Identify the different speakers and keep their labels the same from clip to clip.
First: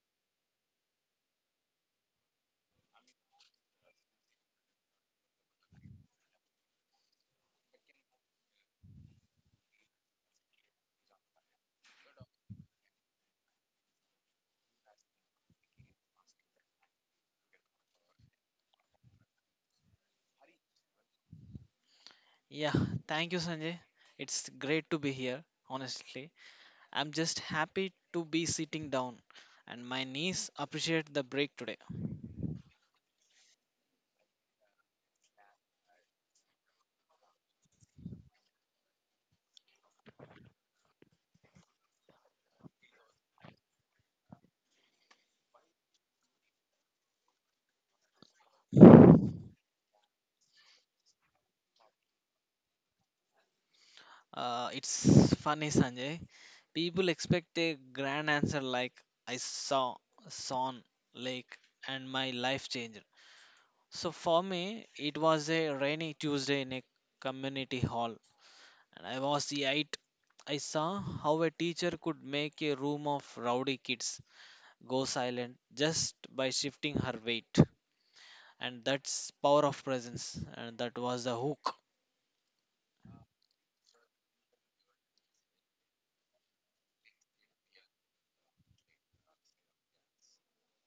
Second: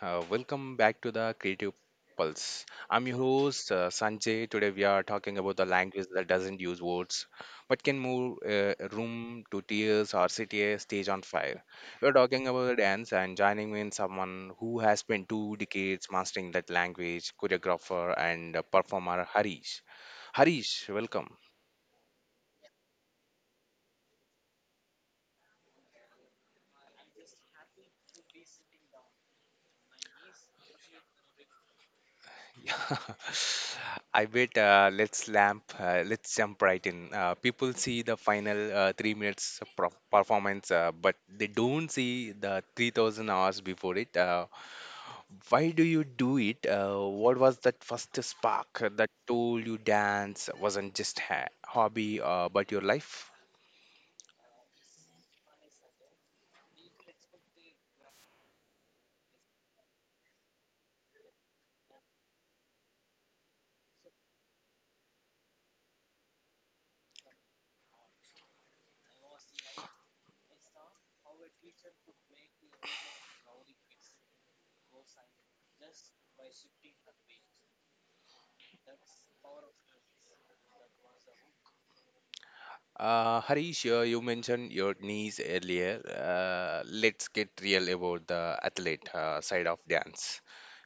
Speaker 1: Welcome back to the Creative Pulse. I'm your host, Sanjay. Today, we are talking about the language that doesn't use words but can move room to tears or set a stage on fire. We're talking about dance, and joining me in someone who has spent two decades mastering that language, choreographer and performer Harish. Harish, welcome.
Speaker 2: It's great to be here, honestly. I'm just happy to be sitting down, and my niece appreciated the break today.
Speaker 1: I bet. Let's jump right in. People see the final 3 minutes of performance, but they don't see the 3,000 hours before it. Why do you do it? What was that first spark that told you dance wasn't just hobby but your life?
Speaker 2: It's funny, Sanjay. People expect a grand answer like I saw Son Lake and my life changer. So for me, it was a rainy Tuesday in a community hall, and I was the eight. I saw how a teacher could make a room of rowdy kids go silent just by shifting her weight, and that's power of presence, and that was the hook.
Speaker 1: Harish, you mentioned your knees earlier. Let's get real about the athlete side of dance.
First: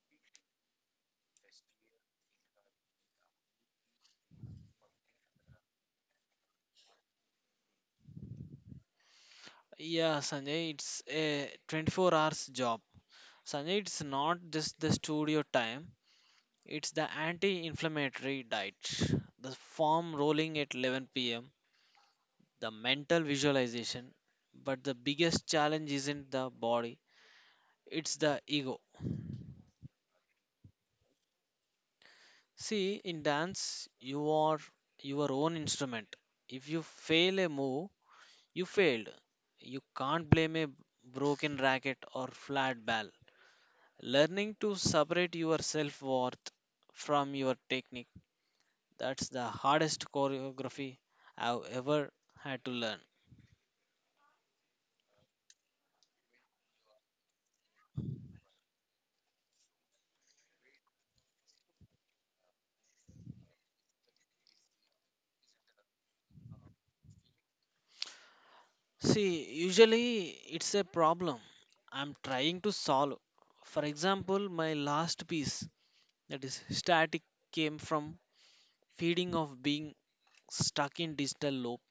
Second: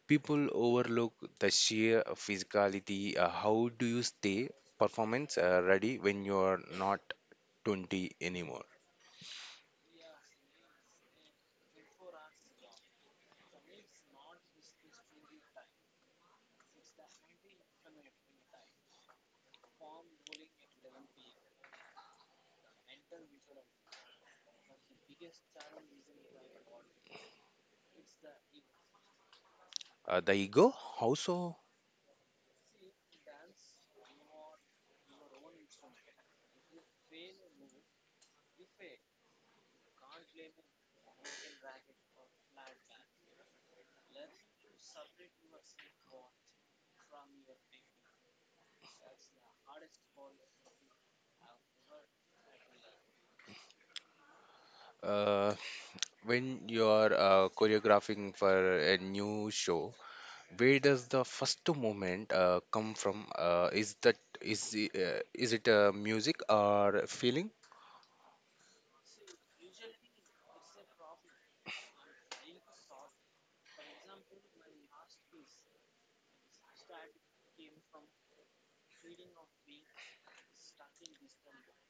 Speaker 1: People overlook the sheer physicality. How do you stay performance ready when you're not 20 anymore?
Speaker 2: Yeah, Sanjay, it's a 24 hours job. Sanjay, it's not just the studio time, it's the anti-inflammatory diet, the foam rolling at 11 p.m., the mental visualization, but the biggest challenge isn't the body, it's the ego.
Speaker 1: The ego, how so?
Speaker 2: See, in dance you are your own instrument. If you fail a move, you failed. You can't blame a broken racket or flat ball. Learning to separate your self worth from your technique, that's the hardest choreography I've ever had to learn.
Speaker 1: Uh, when you're choreographing for a new show, where does the first movement come from? Is that is it music or feeling?
Speaker 2: See, usually it's a problem I'm trying to solve. For example, my last piece, that is static, came from feeding of being stuck in digital loop.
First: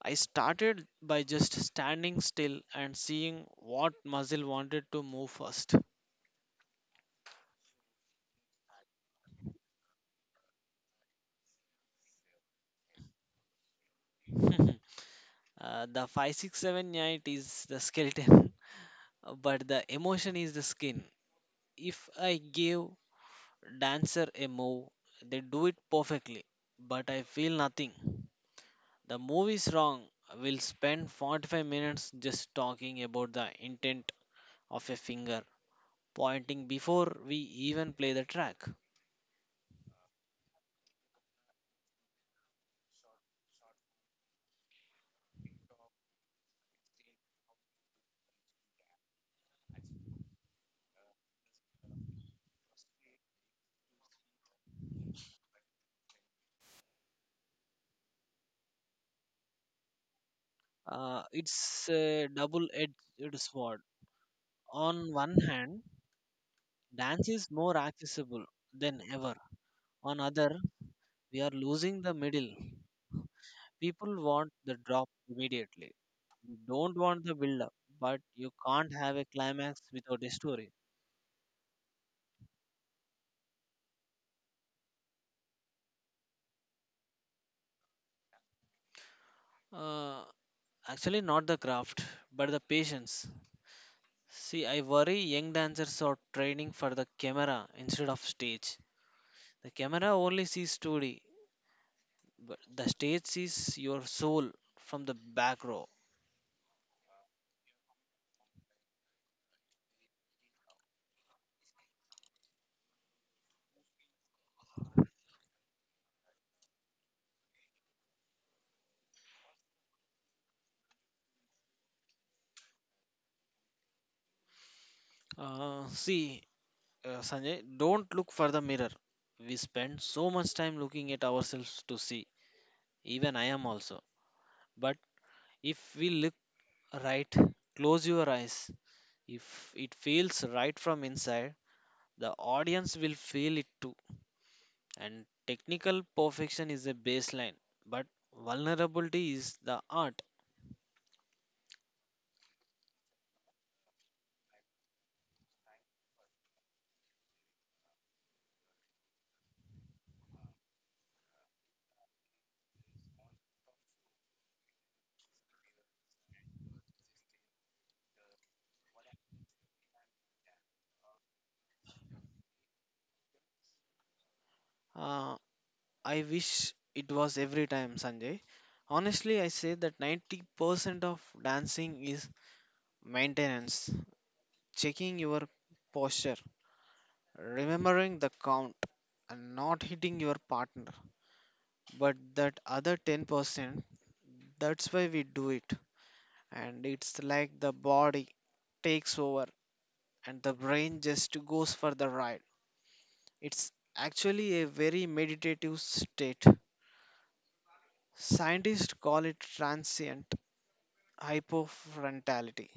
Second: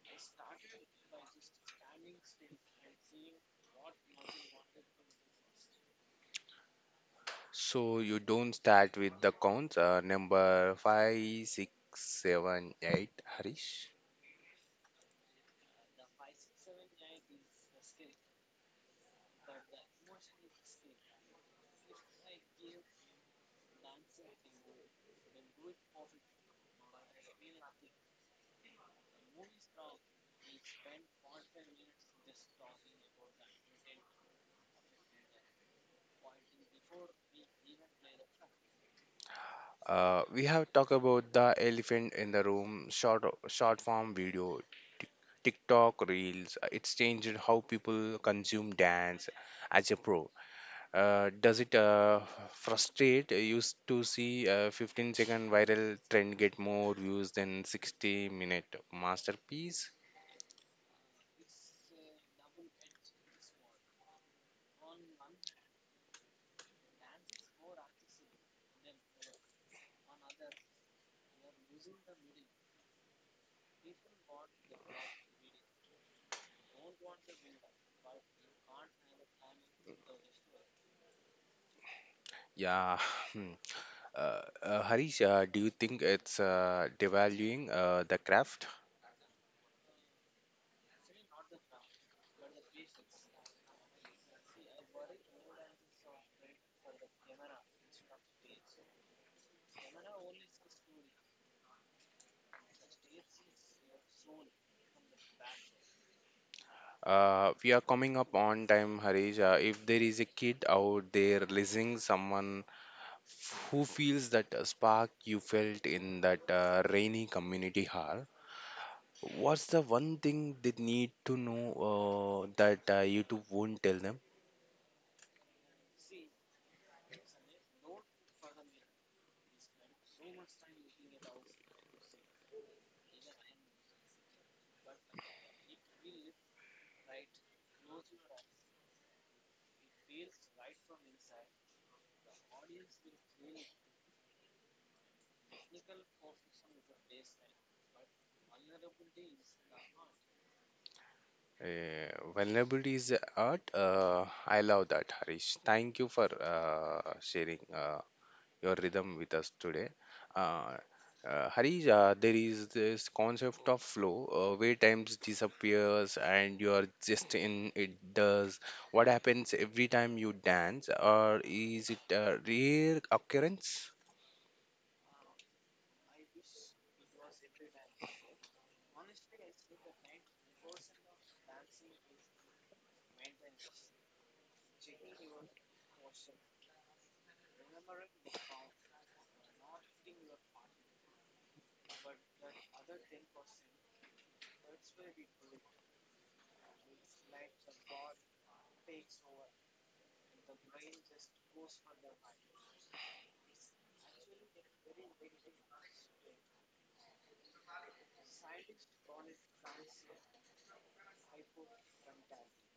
Speaker 2: I started by just standing still and seeing what muscle wanted to move first.
Speaker 1: So you don't start with the counts. Number five, six, seven, eight. Harish.
Speaker 2: The 5678 is the skeleton, but the emotion is the skin. If I give dancer a move, they do it perfectly, but I feel nothing. The move is wrong. We'll spend 45 minutes just talking about the intent of a finger pointing before we even play the track.
Speaker 1: We have talked about the elephant in the room, short form video, Tik- TikTok reels. It's changed how people consume dance as a pro. Does it frustrate? You used to see a 15-second viral trend get more views than 60-minute minute masterpiece.
Speaker 2: It's a double-edged sword. On one hand, dance is more accessible than ever. On other, we are losing the middle. People want the drop immediately. They don't want the build-up, but you can't have a climax without a story.
Speaker 1: Yeah. hmm. Harish, do you think it's devaluing the craft?
Speaker 2: Uh, Actually, not the craft, but the patience. See, I worry young dancers are training for the camera instead of stage. The camera only sees 2D, but the stage sees your soul from the back row.
Speaker 1: We are coming up on time, Harish. If there is a kid out there listening, someone who feels that spark you felt in that rainy community hall, what's the one thing they need to know that YouTube won't tell them?
Speaker 2: Uh, see, Sanjay, don't look for the mirror. We spend so much time looking at ourselves to see. Even I am also. But if we look right, close your eyes. If it feels right from inside, the audience will feel it too. And technical perfection is a baseline, but vulnerability is the art.
Speaker 1: Vulnerability is the art. I love that, Harish. Thank you for sharing your rhythm with us today. Uh, Harish, there is this concept of flow where times disappears and you are just in it does. What happens every time you dance, or is it a rare occurrence?
Speaker 2: Uh, I wish it was every time, Sanjay. Honestly, I say that 90% of dancing is maintenance, checking your posture, remembering the count, and not hitting your partner. But that other 10%, that's why we do it. And it's like the body takes over and the brain just goes for the ride. It's actually a very meditative state. Scientists call it transient hypofrontality.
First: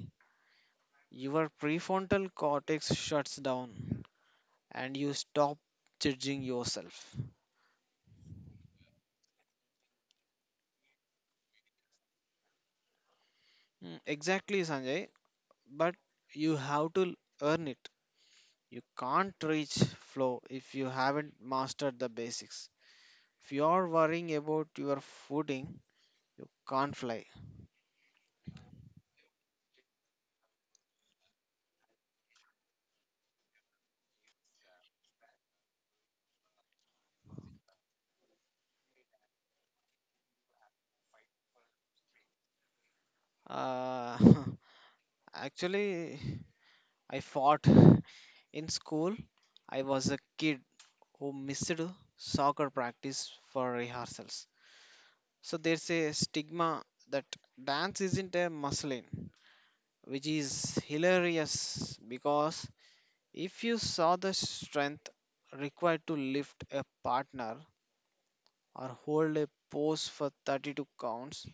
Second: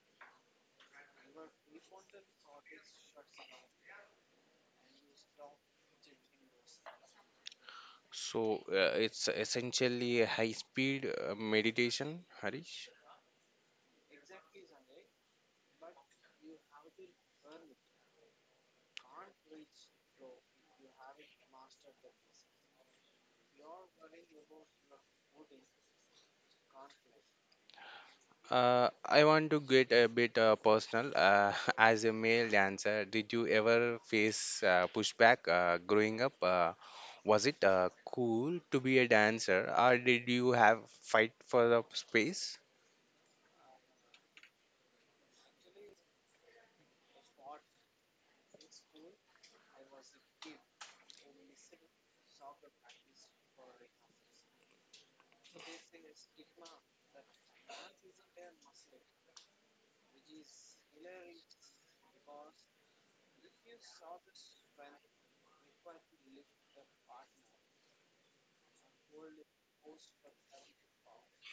Speaker 2: Your prefrontal cortex shuts down and you stop judging yourself.
Speaker 1: So it's essentially a high speed meditation, Harish.
Speaker 2: Mm, exactly, Sanjay, but you have to earn it. You can't reach flow if you haven't mastered the basics. If you're worrying about your footing, you can't fly.
Speaker 1: I want to get a bit personal. As a male dancer, did you ever face pushback growing up? Was it cool to be a dancer, or did you have fight for the space?
Speaker 2: Uh, Actually, I fought in school. I was a kid who missed soccer practice for rehearsals. So there's a stigma that dance isn't a muscle in, which is hilarious because if you saw the strength required to lift a partner or hold a pose for 32 counts,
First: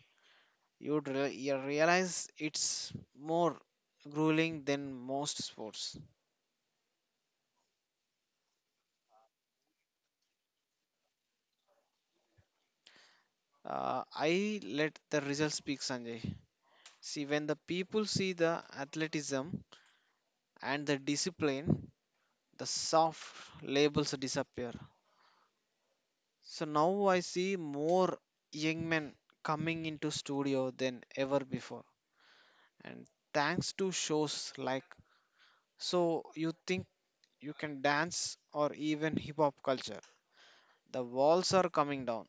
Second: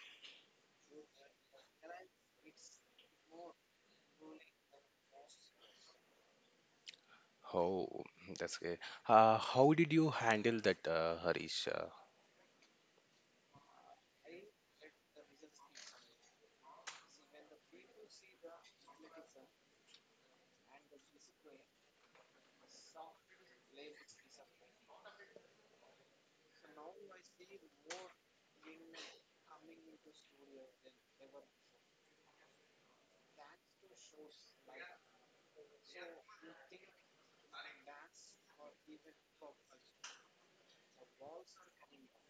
Speaker 2: you realize it's more grueling than most sports.
Speaker 1: Oh, that's great. How did you handle that, Harish?
Speaker 2: I let the results speak, Sanjay. See, when the people see the athleticism and the discipline, the soft labels disappear. So now I see more young men coming into studio than ever before. And thanks to shows like So You Think You Can Dance or even hip hop culture, the walls are coming down.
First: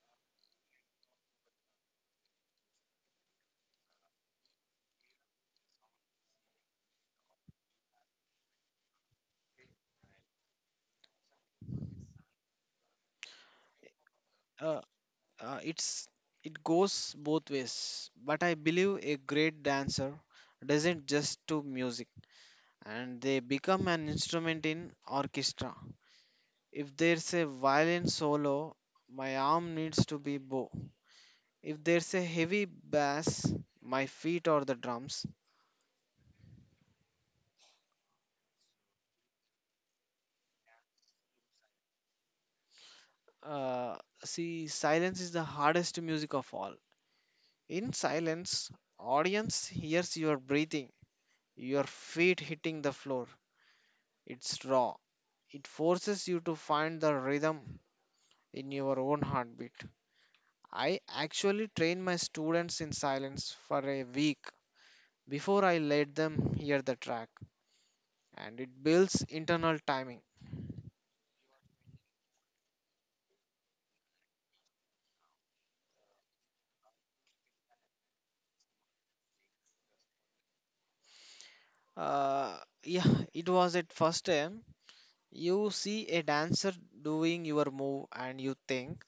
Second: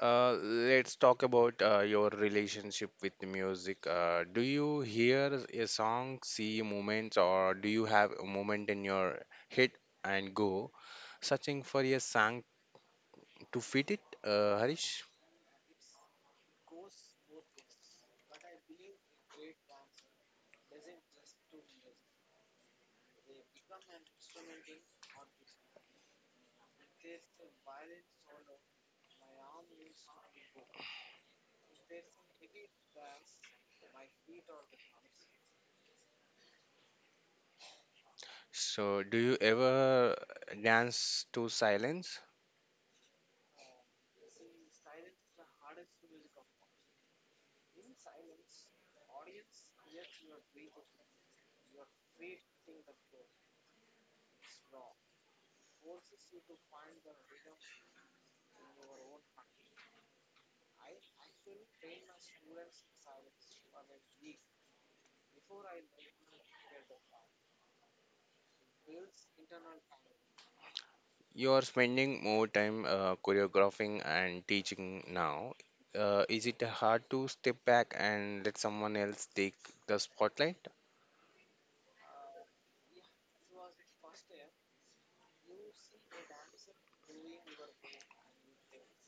Speaker 1: Let's talk about your relationship with the music. Do you hear a song, see moments, or do you have a moment in your head and go, searching for a song to fit it,
Speaker 2: Uh,
Speaker 1: Harish?
Speaker 2: uh, it's it goes both ways, but I believe a great dancer doesn't just do music and they become an instrument in orchestra. If there's a violin solo, my arm needs to be bow. If there's a heavy bass, my feet or the drums.
Speaker 1: So, do you ever dance to silence?
Speaker 2: Uh, Silence is the hardest music of all. In silence, audience hears your breathing, your feet hitting the floor. It's raw. It forces you to find the rhythm in your own heartbeat. I actually train my students in silence for a week before I let them hear the track, and it builds internal timing.
Speaker 1: You are spending more time choreographing and teaching now. Is it hard to step back and let someone else take the spotlight?
Speaker 2: Uh, yeah, it was at first time. You see a dancer doing your move and you think,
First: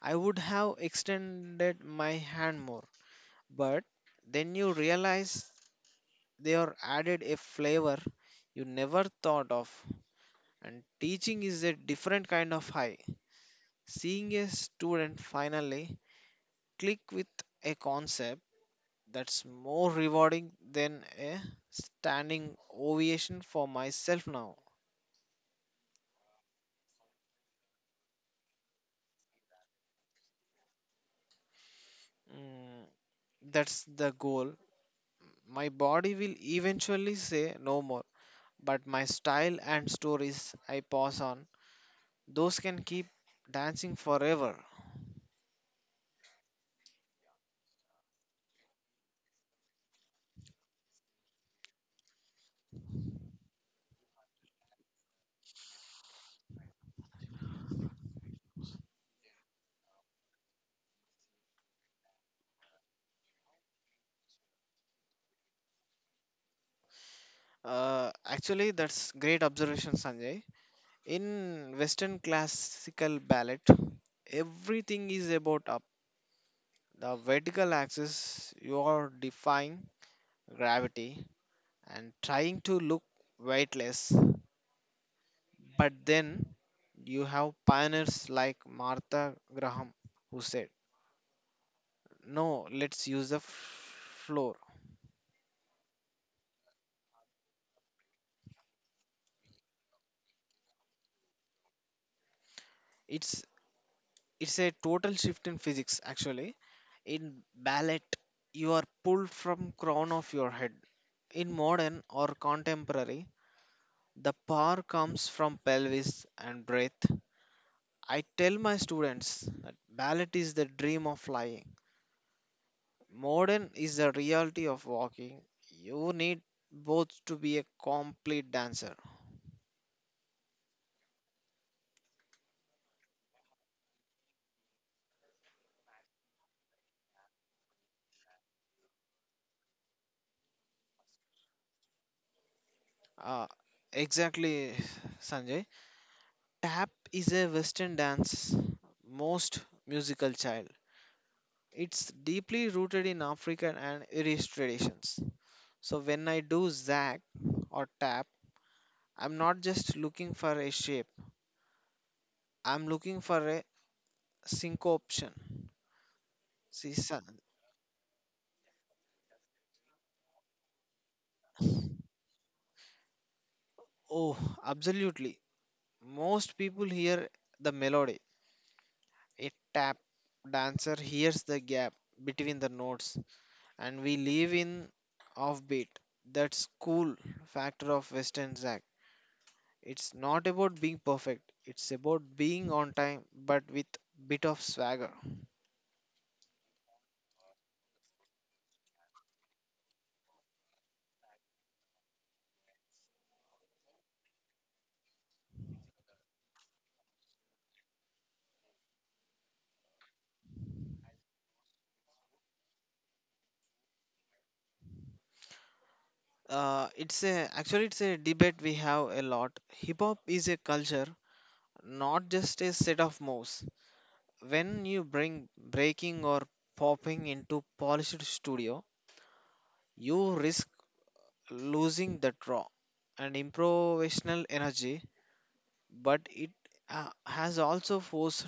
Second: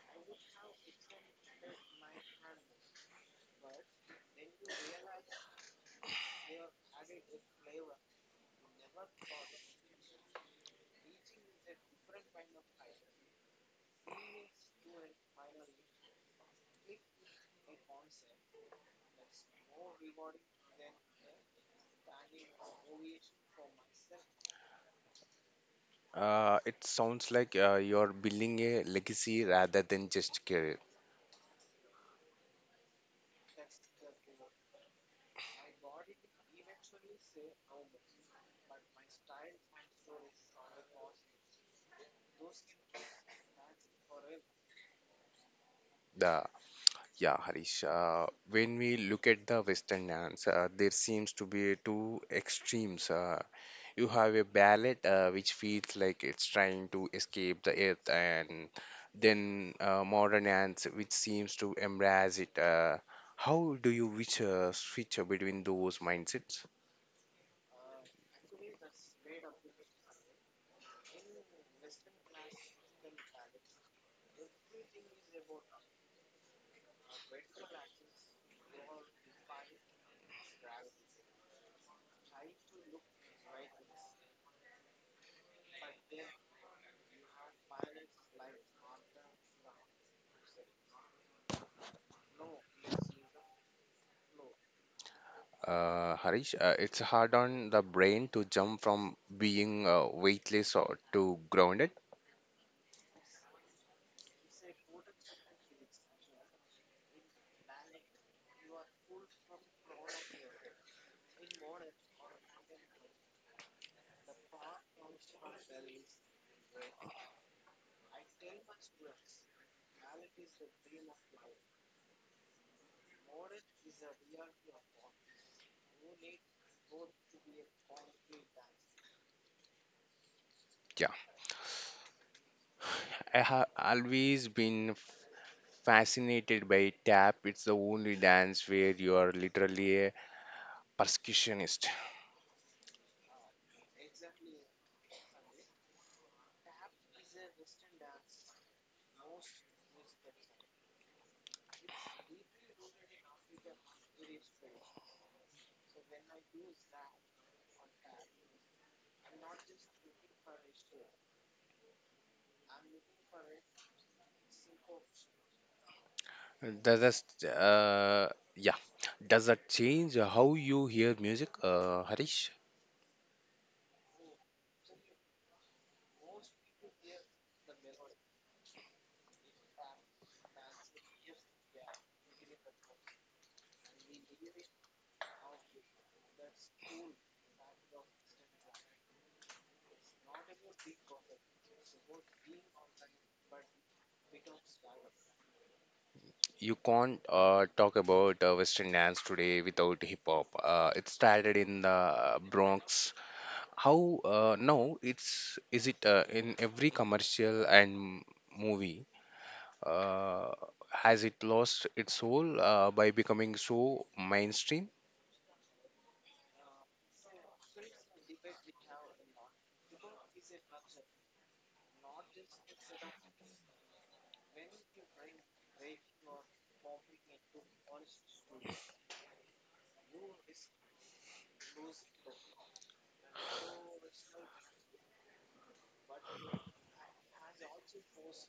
Speaker 2: I would have extended my hand more. But then you realize they are added a flavor you never thought of. And teaching is a different kind of high. Seeing a student finally click with a concept, that's more rewarding than a standing ovation for myself now.
Speaker 1: It sounds like you're building a legacy rather than just career.
Speaker 2: Mm, that's the goal. My body will eventually say no more, but my style and stories I pass on, those can keep dancing forever.
Speaker 1: The Yeah, Harish. When we look at the Western dance, there seems to be two extremes. You have a ballad which feels like it's trying to escape the earth, and then modern dance which seems to embrace it. How do you which switch between those mindsets,
Speaker 2: Actually, that's great observation, Sanjay. In Western classical ballet, everything is about up. The vertical axis, you are defying gravity and trying to look weightless. But then you have pioneers like Martha Graham who said, no, let's use the floor.
Speaker 1: Harish? It's hard on the brain to jump from being weightless or to grounded.
Speaker 2: It's it's a total shift in physics actually. In ballet, you are pulled from crown of your head. In modern or contemporary, the power comes from pelvis and breath. I tell my students that ballet is the dream of flying. Modern is the reality of walking. You need both to be a complete dancer.
Speaker 1: Yeah, I have always been fascinated by tap. It's the only dance where you are literally a percussionist.
Speaker 2: Uh, exactly, Sanjay. Tap is a Western dance, most musical child. It's deeply rooted in African and Irish traditions. So when I do zag or tap, I'm not just looking for a shape. I'm looking for a syncopation. See,
Speaker 1: Does
Speaker 2: son-
Speaker 1: that, uh, yeah, does that change how you hear music, Harish?
Speaker 2: oh, absolutely. Most people hear the melody. A tap dancer hears the gap between the notes, and we live in offbeat. That's cool factor of Western zag. It's not about being perfect. It's about being on time, but with bit of swagger.
Speaker 1: You can't talk about Western dance today without hip hop. It started in the Bronx. How Now it's is it in every commercial and movie? Uh, has it lost its soul by becoming so mainstream?
Speaker 2: It's a Actually, it's a debate we have a lot. Hip hop is a culture, not just a set of moves. When you bring breaking or popping into polished studio, you risk losing that raw and improvisational energy. But it has also forced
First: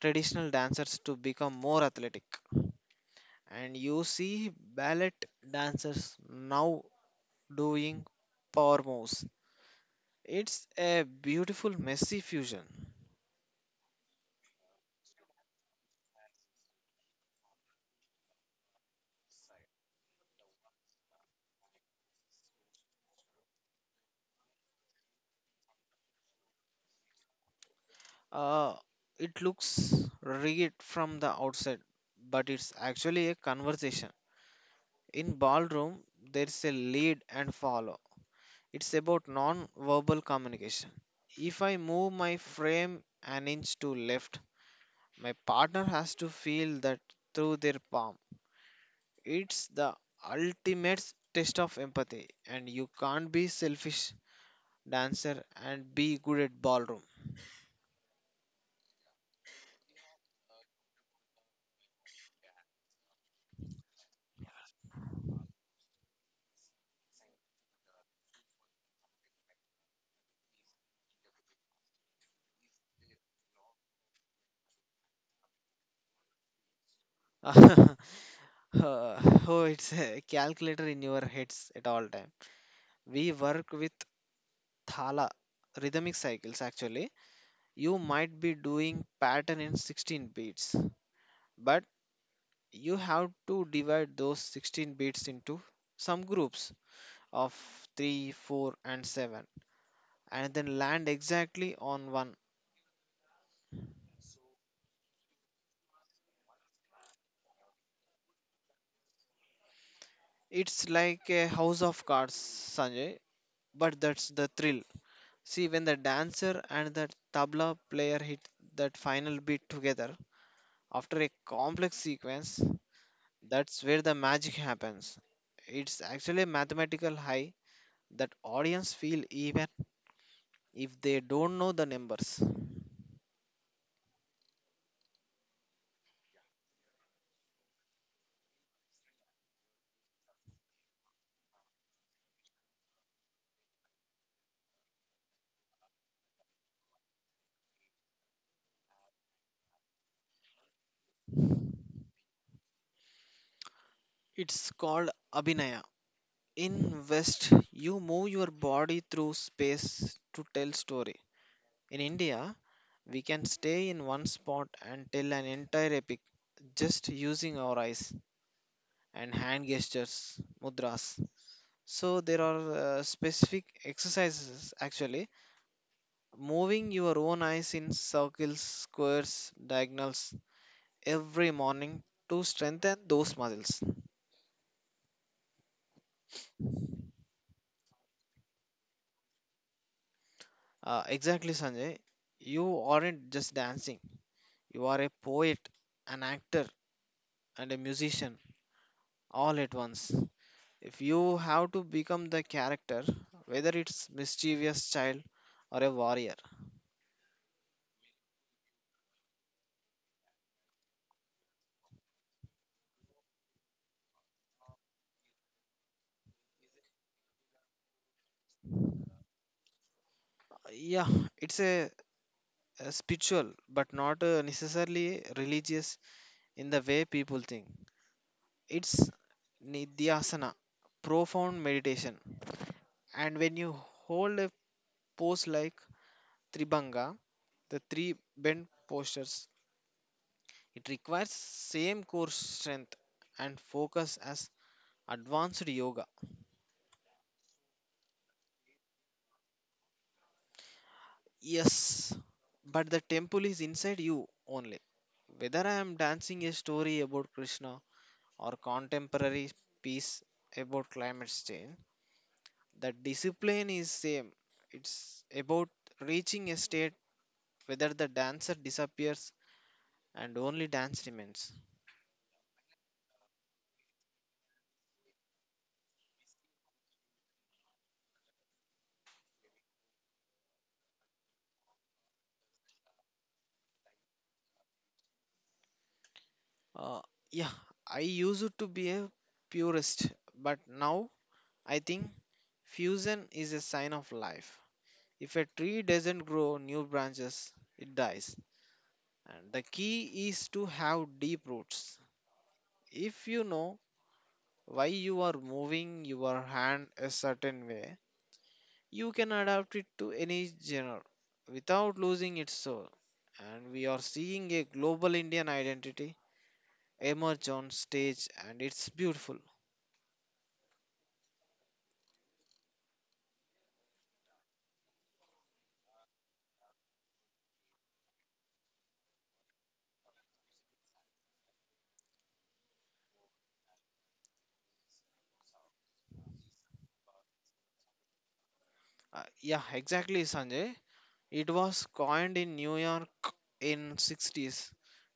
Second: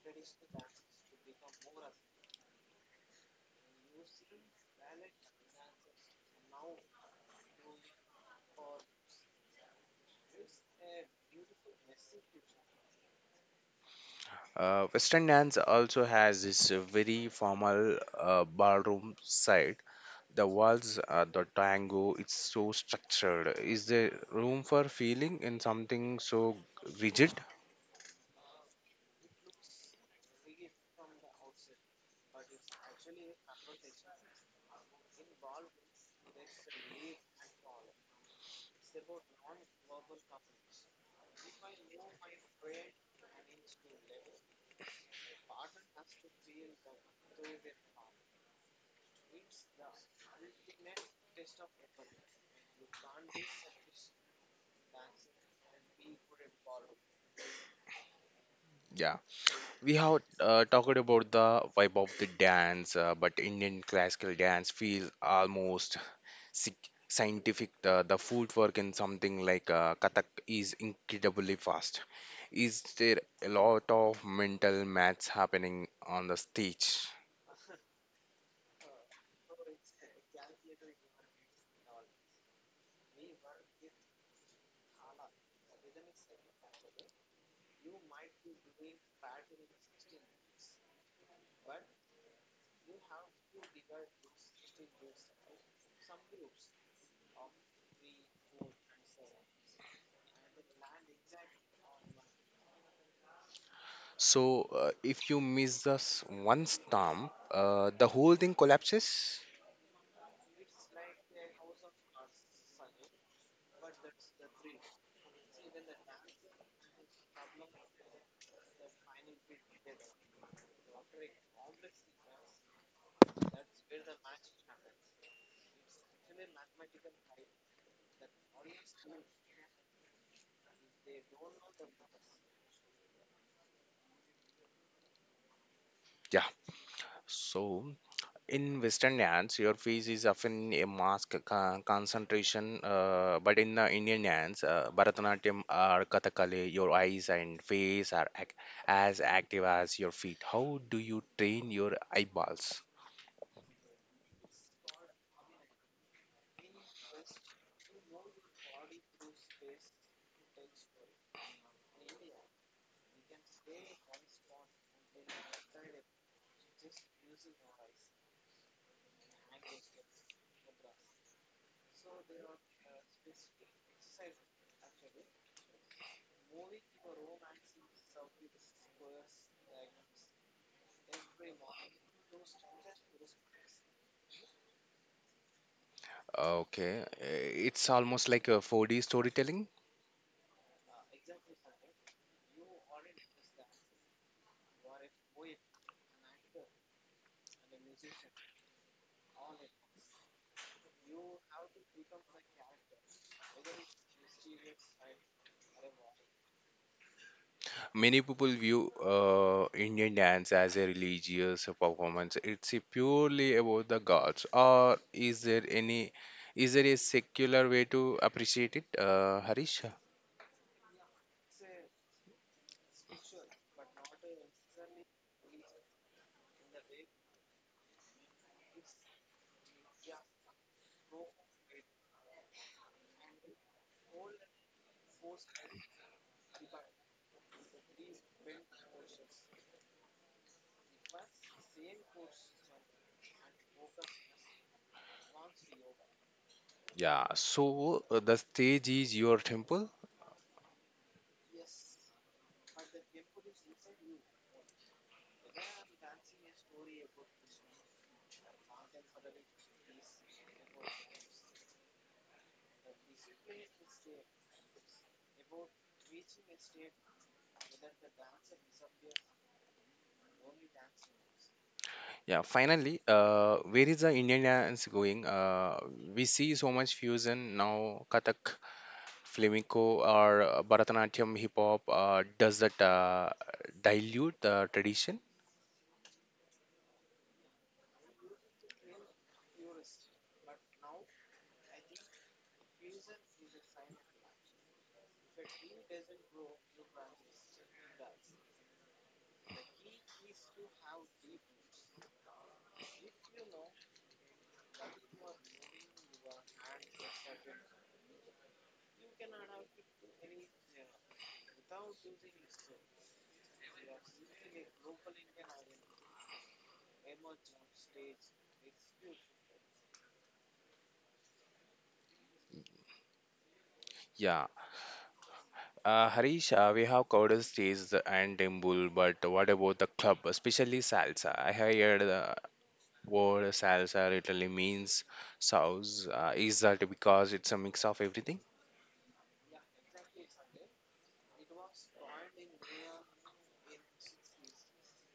Speaker 2: traditional dancers to become more athletic. And you see ballet dancers now doing power moves. It's a beautiful, messy fusion.
Speaker 1: Western dance also has this very formal ballroom side. The waltz, the tango, it's so structured. Is there room for feeling in something so rigid?
Speaker 2: Uh, it looks rigged from the outside, but it's actually a conversation. In ballroom, there's a lead and follow. It's about non-verbal communication. If I move my frame an inch to left, my partner has to feel that through their palm. It's the ultimate test of empathy, and you can't be selfish dancer and be good at ballroom.
Speaker 1: Yeah. We have talked about the vibe of the dance, but Indian classical dance feels almost sick. Scientific, the footwork in something like Kathak is incredibly fast. Is there a lot of mental maths happening on the stage?
Speaker 2: Uh, oh, it's a calculator in your heads at all time. We work with thala rhythmic cycles actually. You might be doing pattern in 16 beats, but you have to divide those 16 beats into some groups of 3, 4 and 7 and then land exactly on one.
Speaker 1: So, if you miss this one stump, the whole thing collapses.
Speaker 2: It's like a house of cards, Sanjay, but that's the thrill. See, when the dancer and the tabla player hit that final beat together after a complex sequence, that's where the magic happens. It's actually a mathematical high that audience feel even if they don't know the numbers.
Speaker 1: Yeah. So, in Western dance, your face is often a mask concentration, but in the Indian dance, Bharatanatyam or Kathakali, your eyes and face are as active as your feet. How do you train your eyeballs?
Speaker 2: It's called Abhinaya. In West, you move your body through space to tell story. In India, we can stay in one spot and tell an entire epic just using our eyes and hand gestures, mudras. So there are specific exercises actually. Moving your own eyes in circles, squares, diagonals every morning to strengthen those muscles.
Speaker 1: Okay, it's almost like a 4D storytelling.
Speaker 2: Exactly, Sanjay. You aren't just dancing, you are a poet, an actor, and a musician all at once. If you have to become the character, whether it's mischievous child or a warrior,
Speaker 1: Many people view Indian dance as a religious performance. It's purely about the gods, or is there any, is there a secular way to appreciate it, Harish?
Speaker 2: yeah, it's a spiritual, but not necessarily religious in the way people think. It's nidhyasana, profound meditation. And when you hold a pose like Tribhanga, the three bent postures, it requires same core strength and focus as advanced yoga.
Speaker 1: Yeah. So the stage is your temple.
Speaker 2: Yes, but the temple is inside you only. Whether I am dancing a story about Krishna or contemporary piece about climate change, the discipline is same. It's about reaching a state whether the dancer disappears and only dance remains.
Speaker 1: Yeah. Finally, where is the Indian dance going? We see so much fusion now: Kathak, flamenco, or Bharatanatyam, hip hop. Does that dilute the tradition?
Speaker 2: Uh, yeah, I used to be a purist, but now I think fusion is a sign of life. If a tree doesn't grow new branches, it dies. And the key is to have deep roots. If you know why you are moving your hand a certain way, you can adapt it to any genre without losing its soul. And we are seeing a global Indian identity emerge on stage, and it's beautiful.
Speaker 1: Yeah. Harish, we have covered stages and Dimbul, but what about the club, especially salsa? I have heard the word salsa literally means sauce. Is that because it's a mix of everything?
Speaker 2: Yeah, exactly, Sanjay. It was coined in New York in '60s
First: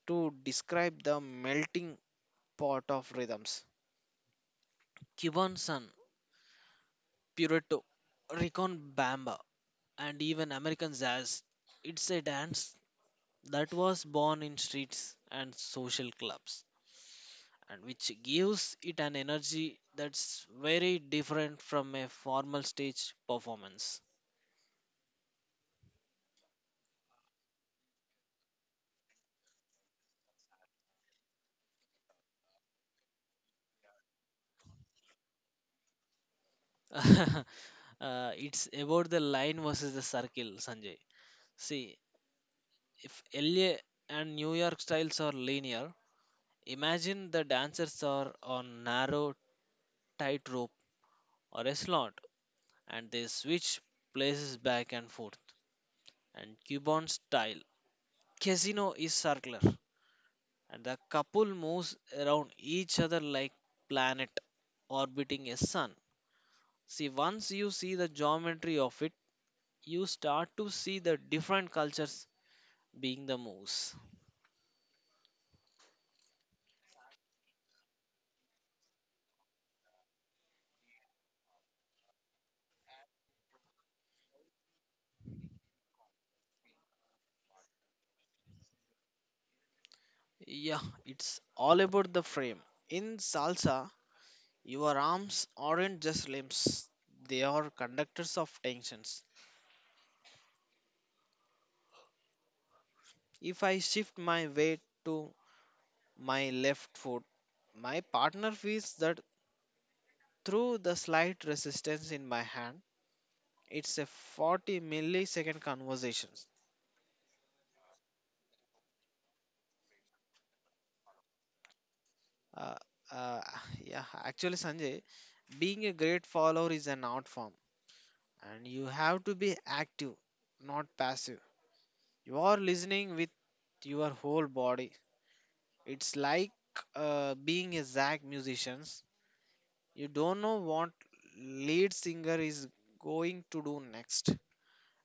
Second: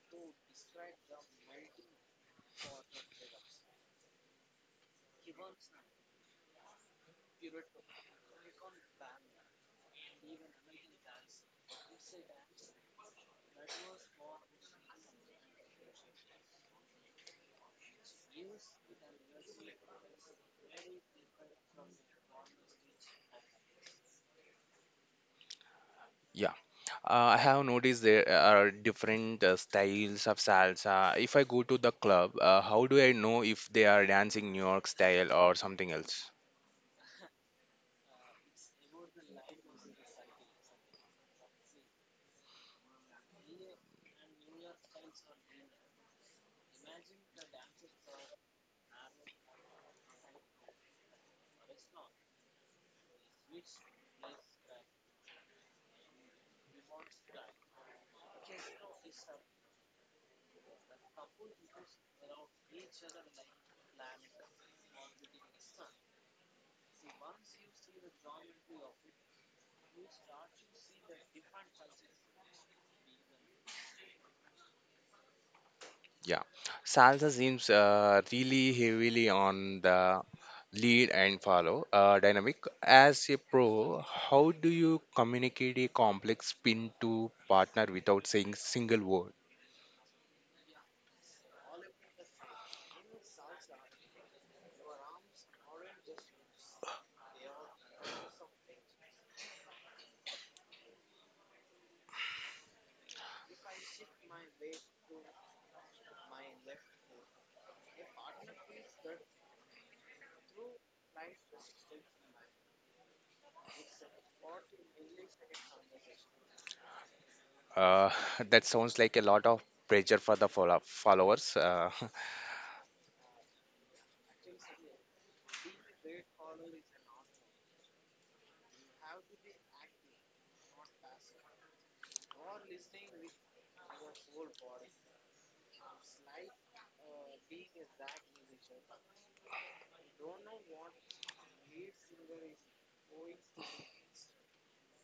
Speaker 2: to describe the melting pot of rhythms. Cuban sun, Puerto Rican bamba, and even American jazz. It's a dance that was born in streets and social clubs, and which gives it an energy that's very different from a formal stage performance.
Speaker 1: Yeah, I have noticed there are different styles of salsa. If I go to the club, how do I know if they are dancing New York style or something else?
Speaker 2: It's about the line versus the circle, Sanjay. See, if LA and New York styles are linear, imagine the dancers are on narrow tightrope or a slot and they switch places back and forth. And Cuban style casino is circular, and the couple moves around each other like planet orbiting a sun. See, once you see the geometry of it, you start to see the different cultures being the moves.
Speaker 1: Yeah, salsa seems really heavily on the lead and follow dynamic as a pro, how do you communicate a complex spin to partner without saying single word?
Speaker 2: Yeah, it's all about the frame. In salsa, your arms aren't just limbs, they are conductors of tensions. If I shift my weight to my left foot. My partner feels that through the slight resistance in my hand. It's a 40 millisecond conversation.
Speaker 1: uh, that sounds like a lot of pressure for the followers. Uh,
Speaker 2: Uh, uh, yeah, actually, Sanjay, being a great follower is an art form, and you have to be active, not passive. You are listening with your whole body. It's like being a Zach musician. You don't know what lead singer is going to do next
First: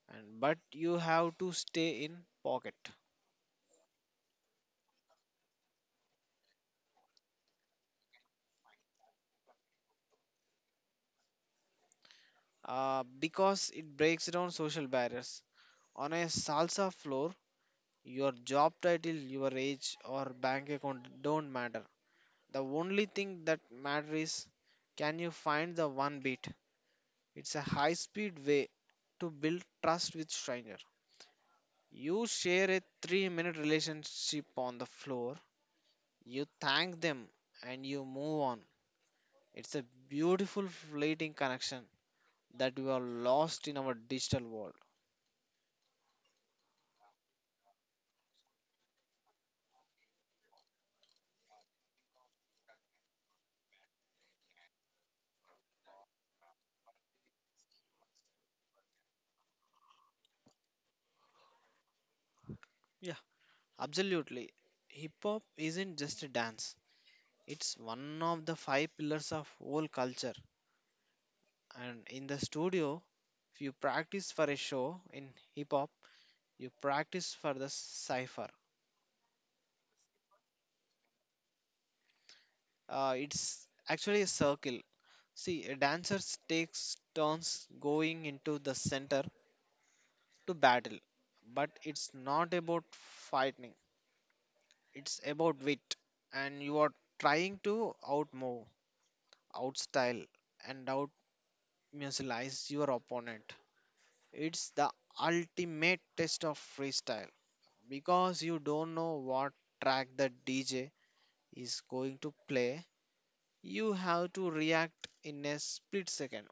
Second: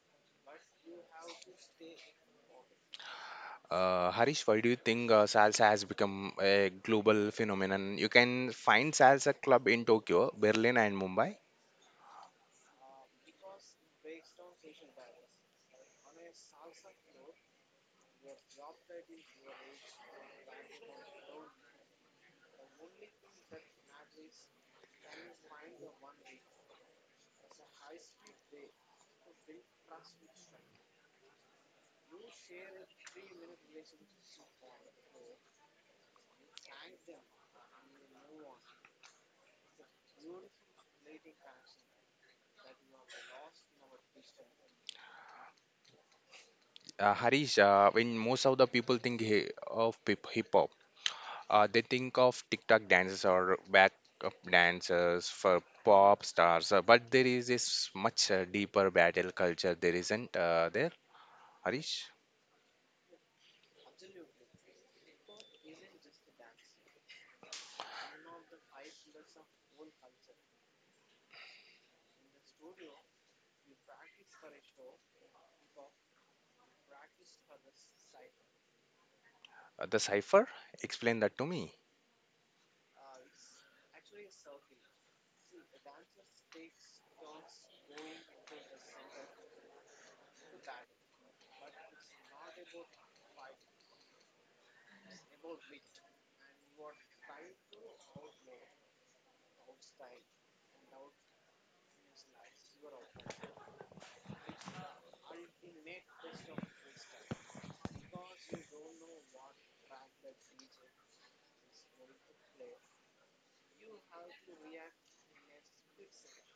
Speaker 2: and but you have to stay in pocket
Speaker 1: Harish, why do you think salsa has become a global phenomenon? You can find salsa club in Tokyo, Berlin and Mumbai.
Speaker 2: because it breaks down social barriers on a salsa floor, your job title, your age, or bank account don't matter. The only thing that matters is, can you find the one beat? It's a high speed way to build trust with stranger. You share a 3-minute relationship on the floor, you thank them, and you move on. It's a beautiful fleeting connection that we are lost in our digital world.
Speaker 1: Harish, when most of the people think of hip hop, they think of TikTok dances or backup dancers for pop stars, but there is this much deeper battle culture. There isn't there, Harish.
Speaker 2: Yeah, absolutely. Hip hop isn't just a dance. It's one of the five pillars of whole culture. And in the studio, if you practice for a show in hip hop, you practice for the cipher.
Speaker 1: The cipher, explain that to me.
Speaker 2: It's actually a circle. See, a dancer takes turns going into the center to battle, but it's not about fighting. It's about wit, and you are trying to outmove, outstyle, and out musicalize your opponent. It's the ultimate test of freestyle because you don't know what track the DJ is going to play. You have to react in a split second.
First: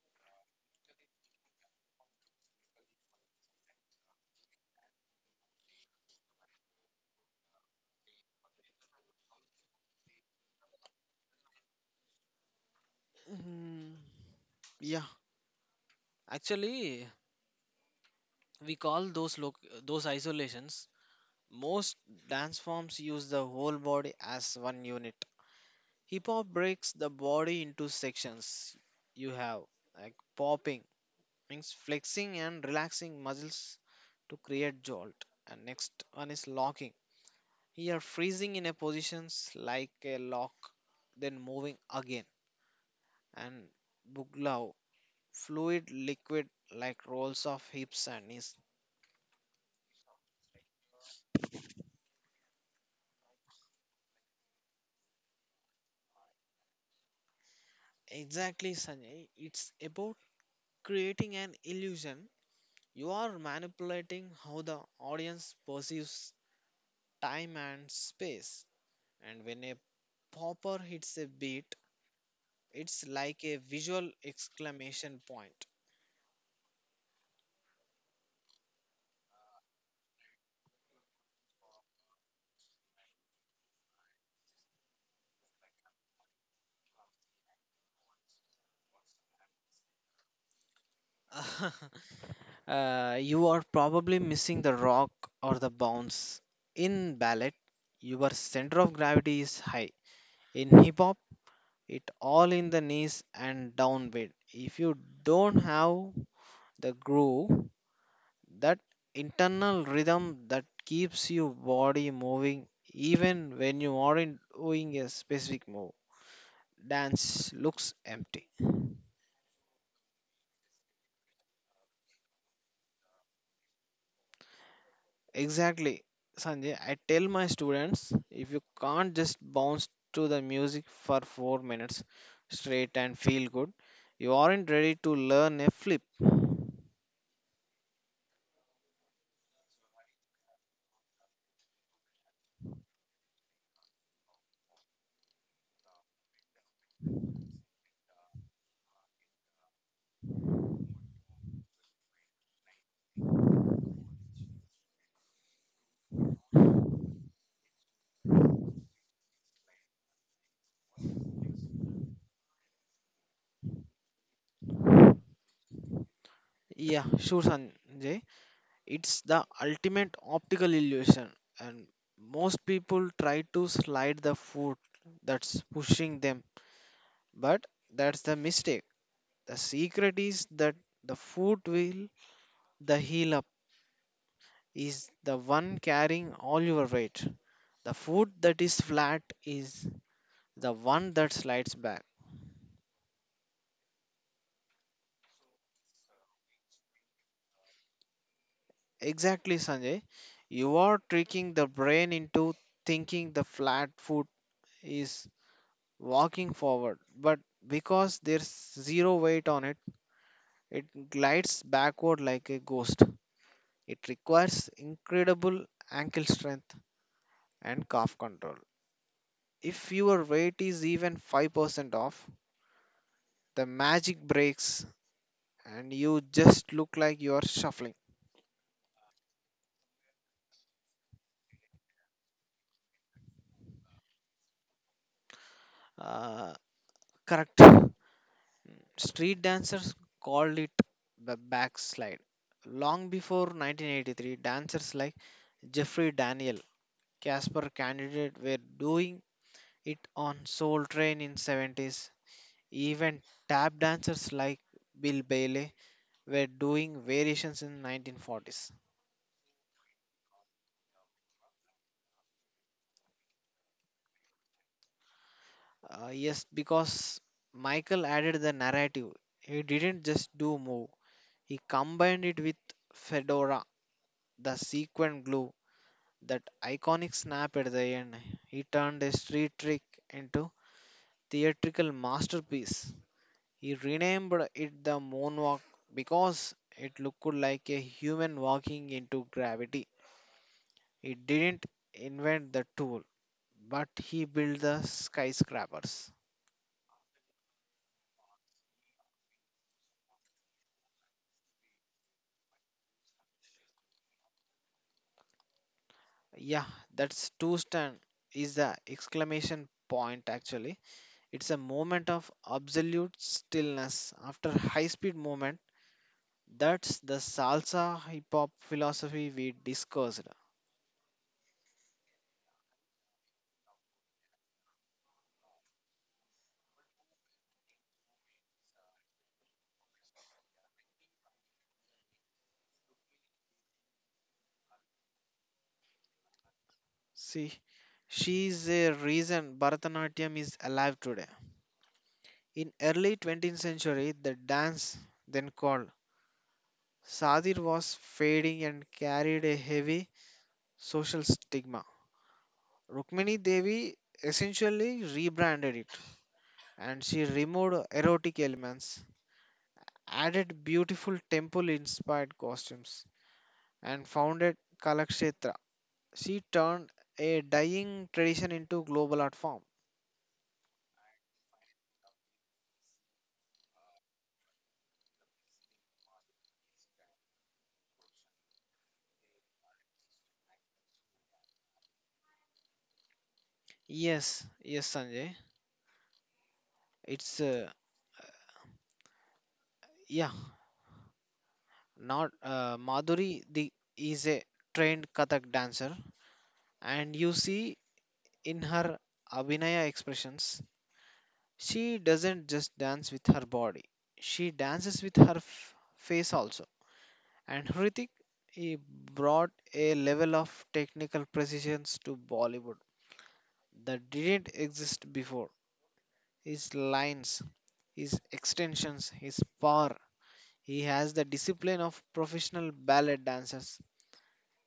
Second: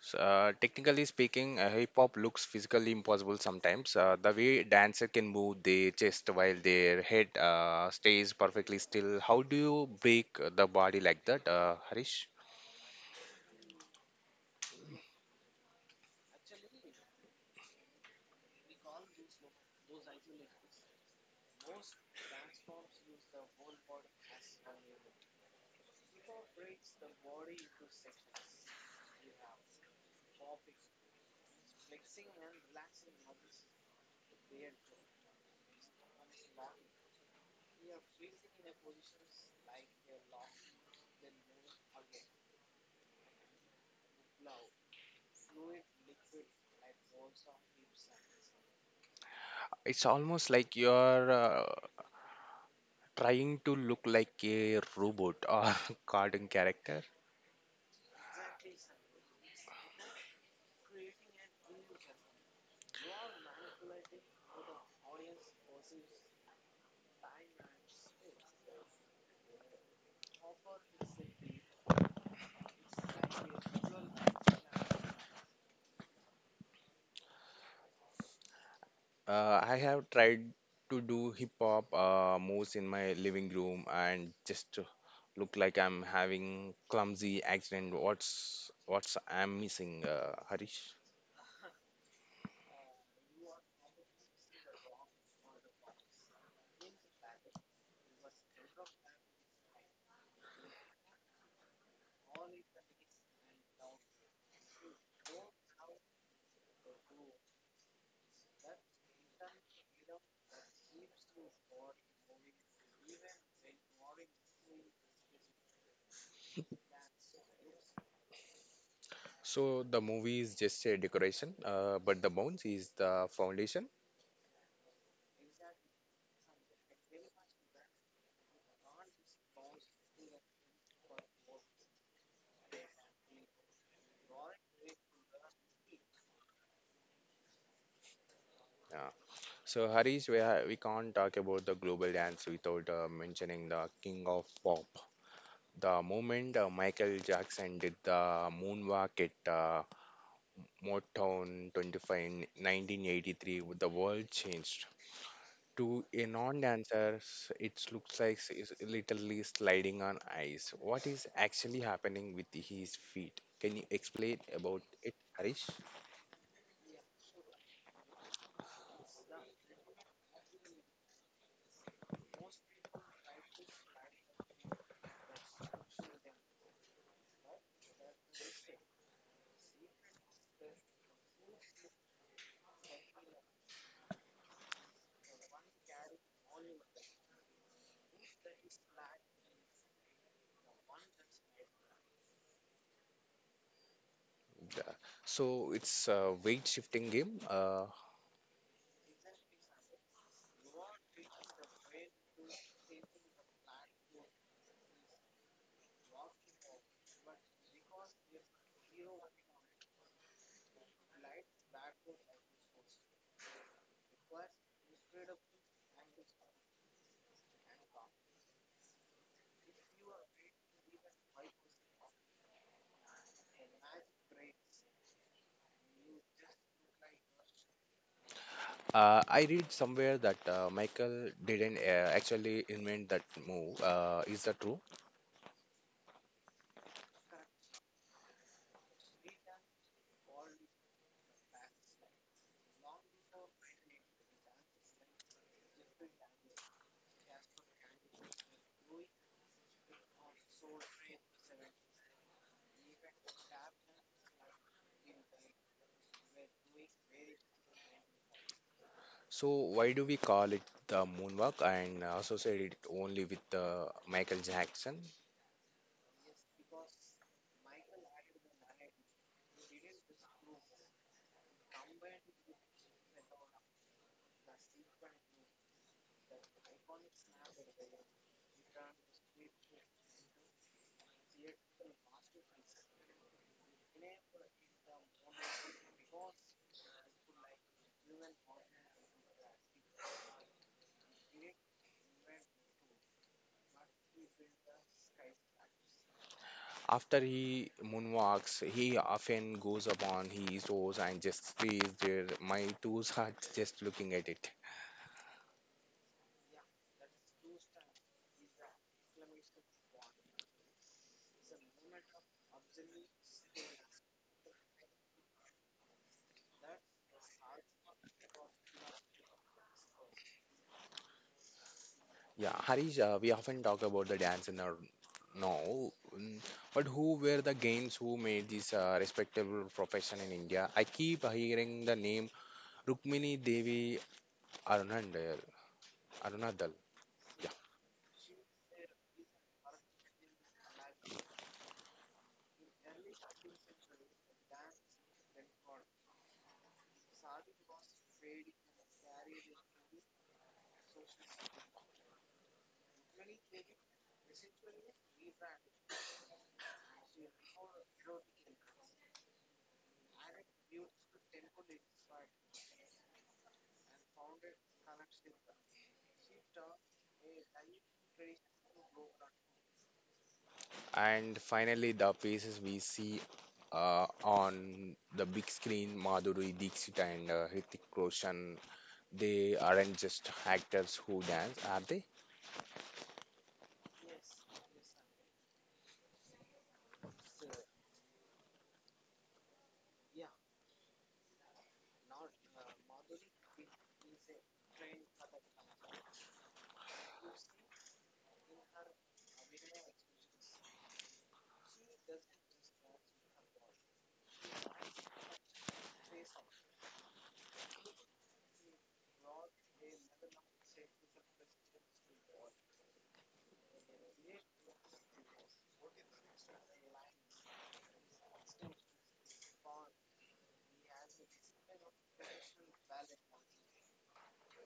Speaker 1: So, technically speaking, hip hop looks physically impossible sometimes. The way dancer can move their chest while their head stays perfectly still. How do you break the body like that, Harish?
Speaker 2: Hmm. Yeah, actually, we call those loc those isolations. Most dance forms use the whole body as one unit. Hip hop breaks the body into sections. You have like popping means flexing and relaxing muscles to create jolt, and next one is locking. You are freezing in a positions like a lock, then moving again. And buglaw, fluid liquid like rolls of hips and knees.
Speaker 1: It's almost like you're trying to look like a robot or cartoon character.
Speaker 2: Exactly, Sanjay. It's about creating an illusion. You are manipulating how the audience perceives time and space. And when a popper hits a beat, it's like a visual exclamation point.
Speaker 1: I have tried to do hip hop moves in my living room and just to look like I'm having clumsy accident. What's I'm missing, Harish?
Speaker 2: You are probably missing the rock or the bounce. In ballet, your center of gravity is high. In hip hop, it all in the knees and downbeat. If you don't have the groove, that internal rhythm that keeps your body moving even when you aren't doing a specific move, dance looks empty.
Speaker 1: So the movie is just a decoration, but the bones is the foundation.
Speaker 2: Exactly, Sanjay, I tell my students, if you can't just bounce to the music for 4 minutes straight and feel good, you aren't ready to learn a flip.
Speaker 1: Yeah. So Harish, we can't talk about the global dance without mentioning the king of pop. The moment Michael Jackson did the moonwalk at Motown 25 in 1983, the world changed. To a non-dancer, it looks like is literally sliding on ice. What is actually happening with his feet? Can you explain about it, Harish?
Speaker 2: Yeah, sure, Sanjay. It's the ultimate optical illusion, and most people try to slide the foot that's pushing them, but that's the mistake. The secret is that the foot will, the heel up, is the one carrying all your weight. The foot that is flat is the one that slides back.
Speaker 1: Yeah. So it's a weight shifting game.
Speaker 2: Exactly, Sanjay. You are tricking the brain into thinking the flat foot is walking forward, but because there's zero weight on it, it glides backward like a ghost. It requires incredible ankle strength and calf control. If your weight is even 5% off, the magic breaks and you just look like you are shuffling.
Speaker 1: I read somewhere that Michael didn't actually invent that move. Is that true?
Speaker 2: Uh, correct. Street dancers called it the backslide. Long before 1983, dancers like Jeffrey Daniel Casper candidate were doing it on Soul Train in 70s. Even tap dancers like Bill Bailey were doing variations in 1940s.
Speaker 1: So why do we call it the moonwalk and associate it only with Michael Jackson?
Speaker 2: Yes, because Michael added the narrative. He didn't just do move. He combined it with Fedora, the sequin glue, that iconic snap at the end. He turned a street trick into theatrical masterpiece. He renamed it the moonwalk because it looked like a human walking into gravity. He didn't invent the tool, but he built the skyscrapers.
Speaker 1: After he moonwalks, he often goes upon his toes and just stays there. My toes are just looking at it.
Speaker 2: Yeah, that's two stand is the exclamation point actually. It's a moment of absolute stillness after high speed movement. That's the salsa hip hop philosophy we discussed.
Speaker 1: Yeah, Harish, we often talk about the dance in our now, mm, but who were the gains who made this respectable profession in India? I keep hearing the name Rukmini Devi Arunadal. Arunadal.
Speaker 2: See, she's is a reason Bharatanatyam is alive today. In early 20th century, the dance, then called sadir, was fading and carried a heavy social stigma. Rukmini Devi essentially rebranded it, and she removed erotic elements, added beautiful temple-inspired costumes, and founded Kalakshetra. She turned a dying tradition into global art form.
Speaker 1: And finally, the faces we see on the big screen, Madhuri Dixit and Hrithik Roshan, they aren't just actors who dance, are they?
Speaker 2: Yes, yes, Sanjay. It's yeah. Not Madhuri the, is a trained Kathak dancer, and you see in her Abhinaya expressions, she doesn't just dance with her body, she dances with her face also. And Hrithik, he brought a level of technical precision to Bollywood that didn't exist before. His lines, his extensions, his power. He has the discipline of professional ballet dancers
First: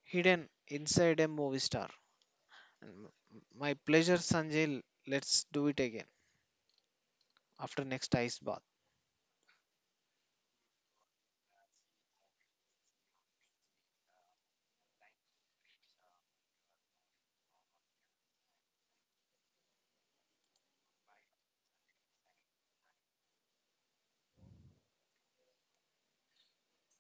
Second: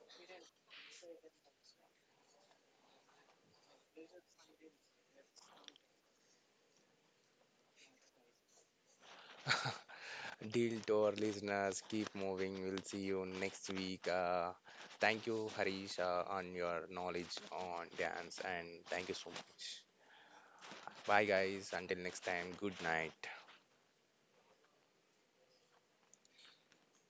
Speaker 2: hidden inside a movie star. And m- My pleasure, Sanjay. Let's do it again after next ice bath.
Speaker 1: Deal to our listeners, keep moving. We'll see you next week. Thank you, Harish, on your knowledge on dance, and thank you so much. Bye, guys. Until next time, good night.